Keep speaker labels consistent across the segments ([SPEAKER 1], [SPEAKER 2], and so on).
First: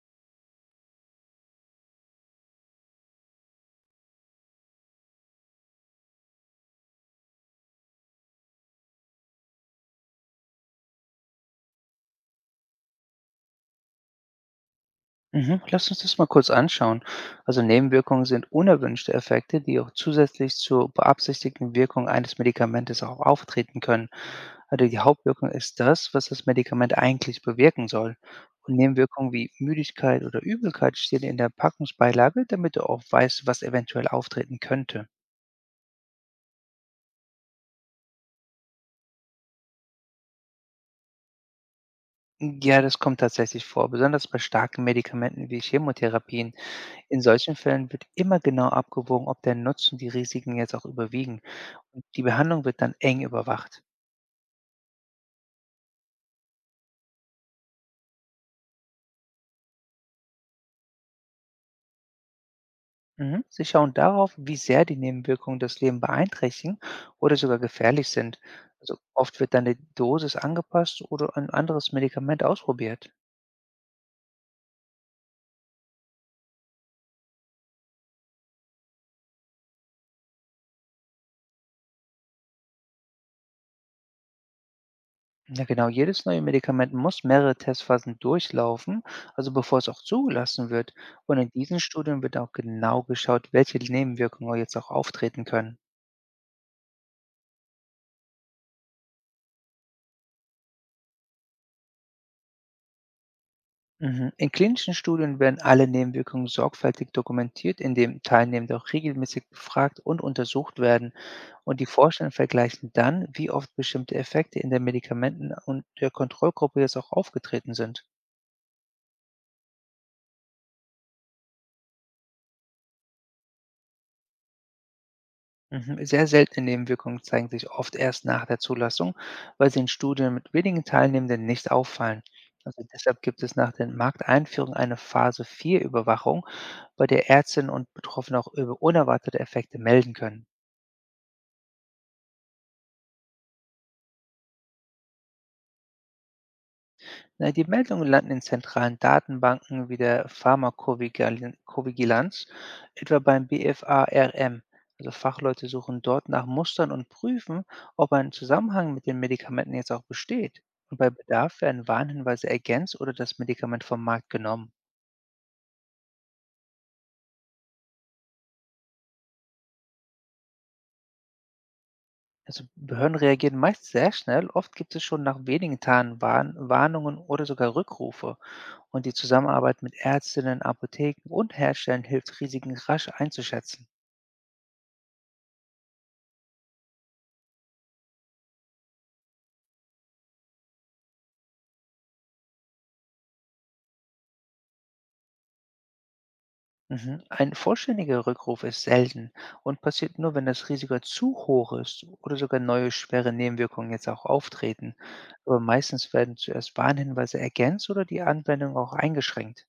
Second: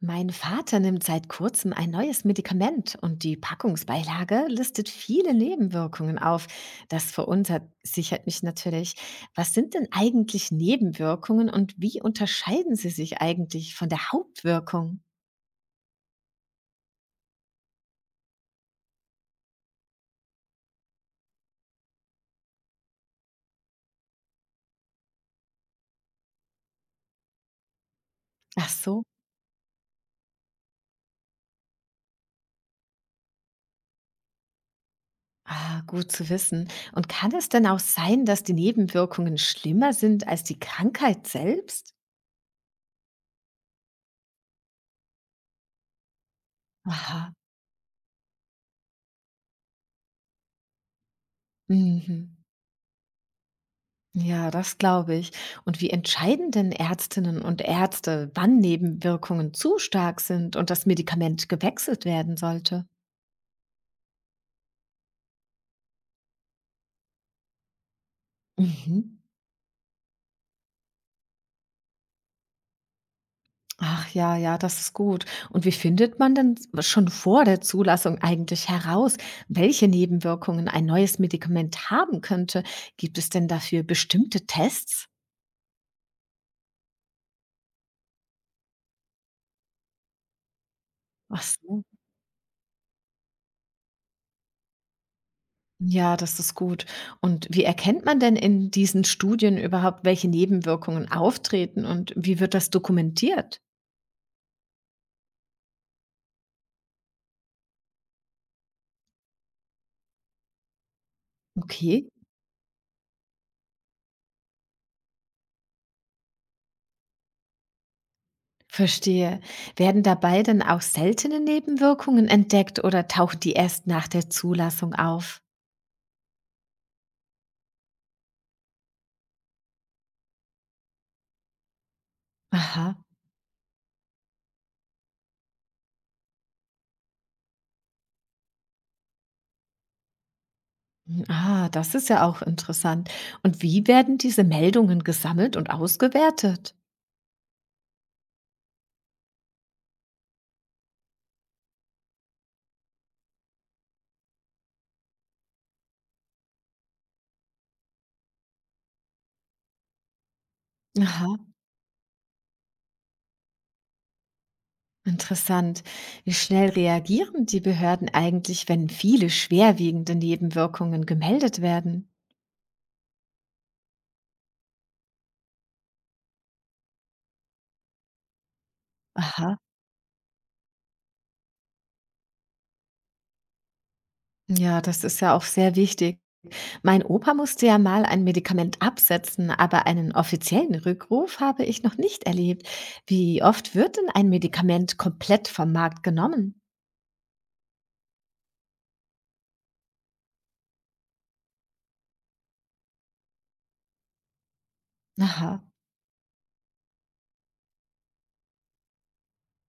[SPEAKER 1] Mein Vater nimmt seit kurzem ein neues Medikament und die Packungsbeilage listet viele Nebenwirkungen auf. Das verunsichert mich natürlich. Was sind denn eigentlich Nebenwirkungen und wie unterscheiden sie sich eigentlich von der Hauptwirkung?
[SPEAKER 2] Mhm. Lass uns das mal kurz anschauen. Also Nebenwirkungen sind unerwünschte Effekte, die auch zusätzlich zur beabsichtigten Wirkung eines Medikamentes auch auftreten können. Also die Hauptwirkung ist das, was das Medikament eigentlich bewirken soll.
[SPEAKER 1] Ach
[SPEAKER 2] Und
[SPEAKER 1] so.
[SPEAKER 2] Nebenwirkungen wie Müdigkeit oder Übelkeit stehen in der Packungsbeilage, damit du auch weißt, was eventuell auftreten könnte.
[SPEAKER 1] Ah, gut zu wissen. Und kann es denn auch sein, dass die Nebenwirkungen schlimmer sind als die Krankheit selbst?
[SPEAKER 2] Ja, das kommt tatsächlich vor, besonders bei starken Medikamenten wie Chemotherapien. In
[SPEAKER 1] Aha.
[SPEAKER 2] solchen Fällen wird immer genau abgewogen, ob der Nutzen die Risiken jetzt auch überwiegen. Und die
[SPEAKER 1] Mhm.
[SPEAKER 2] Behandlung wird dann eng überwacht.
[SPEAKER 1] Ja, das glaube ich. Und wie entscheiden denn Ärztinnen und Ärzte, wann Nebenwirkungen zu stark sind und das Medikament gewechselt werden sollte?
[SPEAKER 2] Mhm. Sie schauen darauf, wie sehr die Nebenwirkungen das Leben beeinträchtigen oder sogar gefährlich sind. Also
[SPEAKER 1] Mhm.
[SPEAKER 2] oft wird dann die Dosis angepasst oder ein anderes Medikament ausprobiert.
[SPEAKER 1] Ach ja, ja, das ist gut. Und wie findet man denn schon vor der Zulassung eigentlich heraus, welche Nebenwirkungen ein neues Medikament haben könnte? Gibt es denn dafür bestimmte Tests?
[SPEAKER 2] Ja, genau. Jedes neue Medikament muss mehrere Testphasen durchlaufen, also bevor es auch zugelassen wird. Und
[SPEAKER 1] Ach
[SPEAKER 2] in diesen
[SPEAKER 1] so.
[SPEAKER 2] Studien wird auch genau geschaut, welche Nebenwirkungen jetzt auch auftreten können.
[SPEAKER 1] Ja, das ist gut. Und wie erkennt man denn in diesen Studien überhaupt, welche Nebenwirkungen auftreten und wie wird das dokumentiert?
[SPEAKER 2] Mhm. In klinischen Studien werden alle Nebenwirkungen sorgfältig dokumentiert, indem Teilnehmende auch regelmäßig befragt und untersucht werden. Und die
[SPEAKER 1] Okay,
[SPEAKER 2] Forscher vergleichen dann, wie oft bestimmte Effekte in den Medikamenten und der Kontrollgruppe jetzt auch aufgetreten sind.
[SPEAKER 1] verstehe. Werden dabei dann auch seltene Nebenwirkungen entdeckt oder tauchen die erst nach der Zulassung auf?
[SPEAKER 2] Mhm. Sehr seltene Nebenwirkungen zeigen sich oft erst nach der Zulassung, weil sie in Studien mit wenigen Teilnehmenden nicht auffallen. Also
[SPEAKER 1] Aha.
[SPEAKER 2] deshalb gibt es nach der Markteinführung eine Phase 4 Überwachung, bei der Ärztinnen und Betroffene auch über unerwartete Effekte melden können.
[SPEAKER 1] Ah, das ist ja auch interessant. Und wie werden diese Meldungen gesammelt und ausgewertet?
[SPEAKER 2] Na, die Meldungen landen in zentralen Datenbanken wie der Pharmakovigilanz, etwa beim BFARM. Also Fachleute suchen dort nach Mustern und prüfen, ob ein Zusammenhang mit den Medikamenten jetzt auch besteht. Und bei
[SPEAKER 1] Aha.
[SPEAKER 2] Bedarf werden Warnhinweise ergänzt oder das Medikament vom Markt genommen.
[SPEAKER 1] Interessant. Wie schnell reagieren die Behörden eigentlich, wenn viele schwerwiegende Nebenwirkungen gemeldet werden?
[SPEAKER 2] Also Behörden reagieren meist sehr schnell. Oft gibt es schon nach wenigen Tagen Warnungen oder sogar Rückrufe. Und die
[SPEAKER 1] Aha.
[SPEAKER 2] Zusammenarbeit mit Ärztinnen, Apotheken und Herstellern hilft, Risiken rasch einzuschätzen.
[SPEAKER 1] Ja, das ist ja auch sehr wichtig. Mein Opa musste ja mal ein Medikament absetzen, aber einen offiziellen Rückruf habe ich noch nicht erlebt. Wie oft wird denn ein Medikament komplett vom Markt genommen?
[SPEAKER 2] Mhm. Ein vollständiger Rückruf ist selten und passiert nur, wenn das Risiko zu hoch ist oder sogar neue schwere Nebenwirkungen jetzt auch auftreten. Aber
[SPEAKER 1] Aha.
[SPEAKER 2] meistens werden zuerst Warnhinweise ergänzt oder die Anwendung auch eingeschränkt.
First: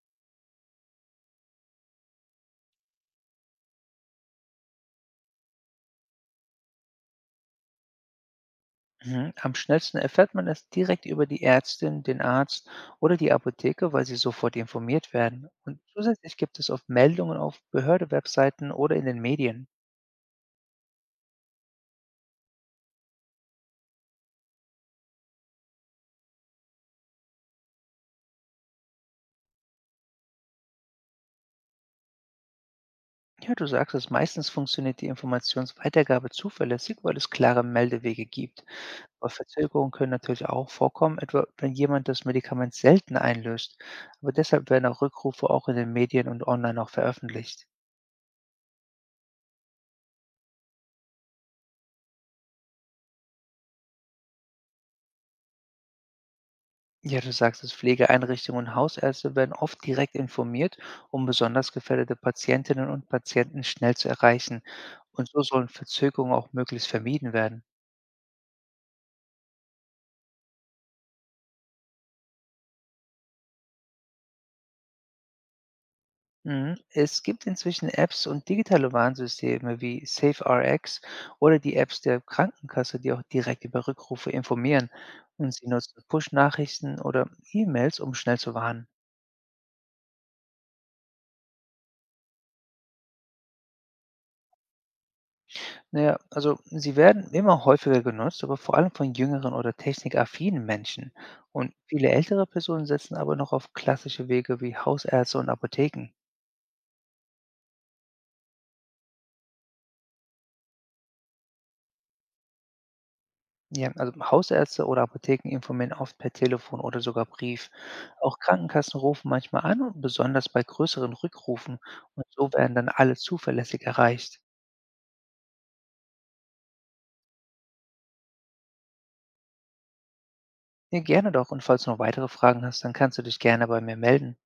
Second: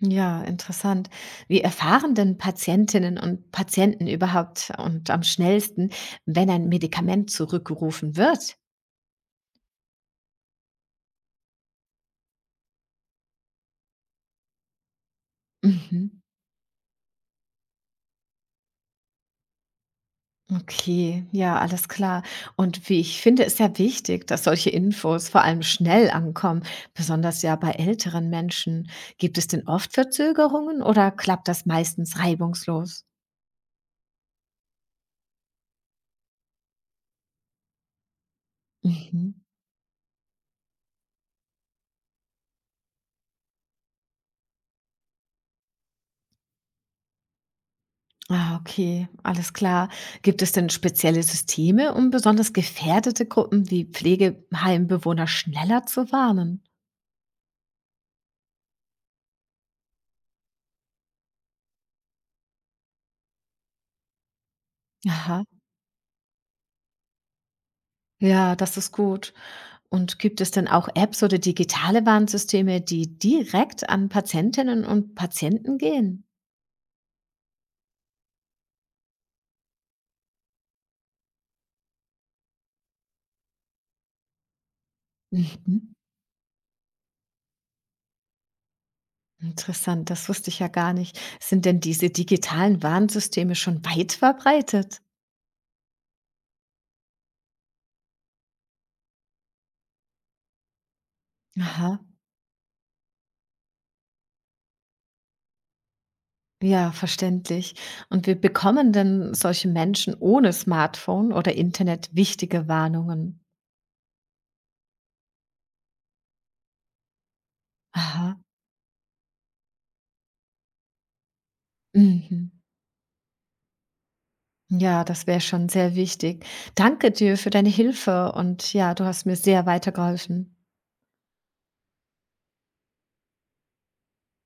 [SPEAKER 1] Ja, interessant. Wie erfahren denn Patientinnen und Patienten überhaupt und am schnellsten, wenn ein Medikament zurückgerufen wird?
[SPEAKER 2] Mhm. Am schnellsten erfährt man es direkt über die Ärztin, den Arzt oder die Apotheke, weil sie sofort informiert werden. Und
[SPEAKER 1] Mhm.
[SPEAKER 2] zusätzlich gibt es oft Meldungen auf Behörde-Webseiten oder in den Medien.
[SPEAKER 1] Okay, ja, alles klar. Und wie ich finde, ist ja wichtig, dass solche Infos vor allem schnell ankommen, besonders ja bei älteren Menschen. Gibt es denn oft Verzögerungen oder klappt das meistens reibungslos?
[SPEAKER 2] Ja, du sagst es, meistens funktioniert die Informationsweitergabe zuverlässig, weil es klare Meldewege gibt. Aber
[SPEAKER 1] Mhm.
[SPEAKER 2] Verzögerungen können natürlich auch vorkommen, etwa wenn jemand das Medikament selten einlöst. Aber deshalb werden auch Rückrufe auch in den Medien und online auch veröffentlicht.
[SPEAKER 1] Ah, okay, alles klar. Gibt es denn spezielle Systeme, um besonders gefährdete Gruppen wie Pflegeheimbewohner schneller zu warnen?
[SPEAKER 2] Ja, du sagst es, Pflegeeinrichtungen und Hausärzte werden oft direkt informiert, um besonders gefährdete Patientinnen und Patienten schnell zu erreichen. Und so
[SPEAKER 1] Aha.
[SPEAKER 2] sollen Verzögerungen auch möglichst vermieden werden.
[SPEAKER 1] Ja, das ist gut. Und gibt es denn auch Apps oder digitale Warnsysteme, die direkt an Patientinnen und Patienten gehen?
[SPEAKER 2] Mhm. Es gibt inzwischen Apps und digitale Warnsysteme wie SafeRx oder die Apps der Krankenkasse, die auch direkt über Rückrufe informieren. Und sie
[SPEAKER 1] Mhm.
[SPEAKER 2] nutzen Push-Nachrichten oder E-Mails, um schnell zu warnen.
[SPEAKER 1] Interessant, das wusste ich ja gar nicht. Sind denn diese digitalen Warnsysteme schon weit verbreitet?
[SPEAKER 2] Naja, also sie werden immer häufiger genutzt, aber vor allem von jüngeren oder technikaffinen Menschen. Und
[SPEAKER 1] Aha,
[SPEAKER 2] viele ältere Personen setzen aber noch auf klassische Wege wie Hausärzte und Apotheken.
[SPEAKER 1] ja, verständlich. Und wie bekommen denn solche Menschen ohne Smartphone oder Internet wichtige Warnungen?
[SPEAKER 2] Ja, also Hausärzte oder Apotheken informieren oft per Telefon oder sogar Brief. Auch
[SPEAKER 1] Aha.
[SPEAKER 2] Krankenkassen rufen manchmal an und besonders bei größeren Rückrufen und
[SPEAKER 1] Mhm.
[SPEAKER 2] so werden dann alle zuverlässig erreicht.
[SPEAKER 1] Ja, das wäre schon sehr wichtig. Danke dir für deine Hilfe und ja, du hast mir sehr weitergeholfen.
[SPEAKER 2] Ja, gerne doch und falls du noch weitere Fragen hast, dann kannst du dich gerne bei mir melden.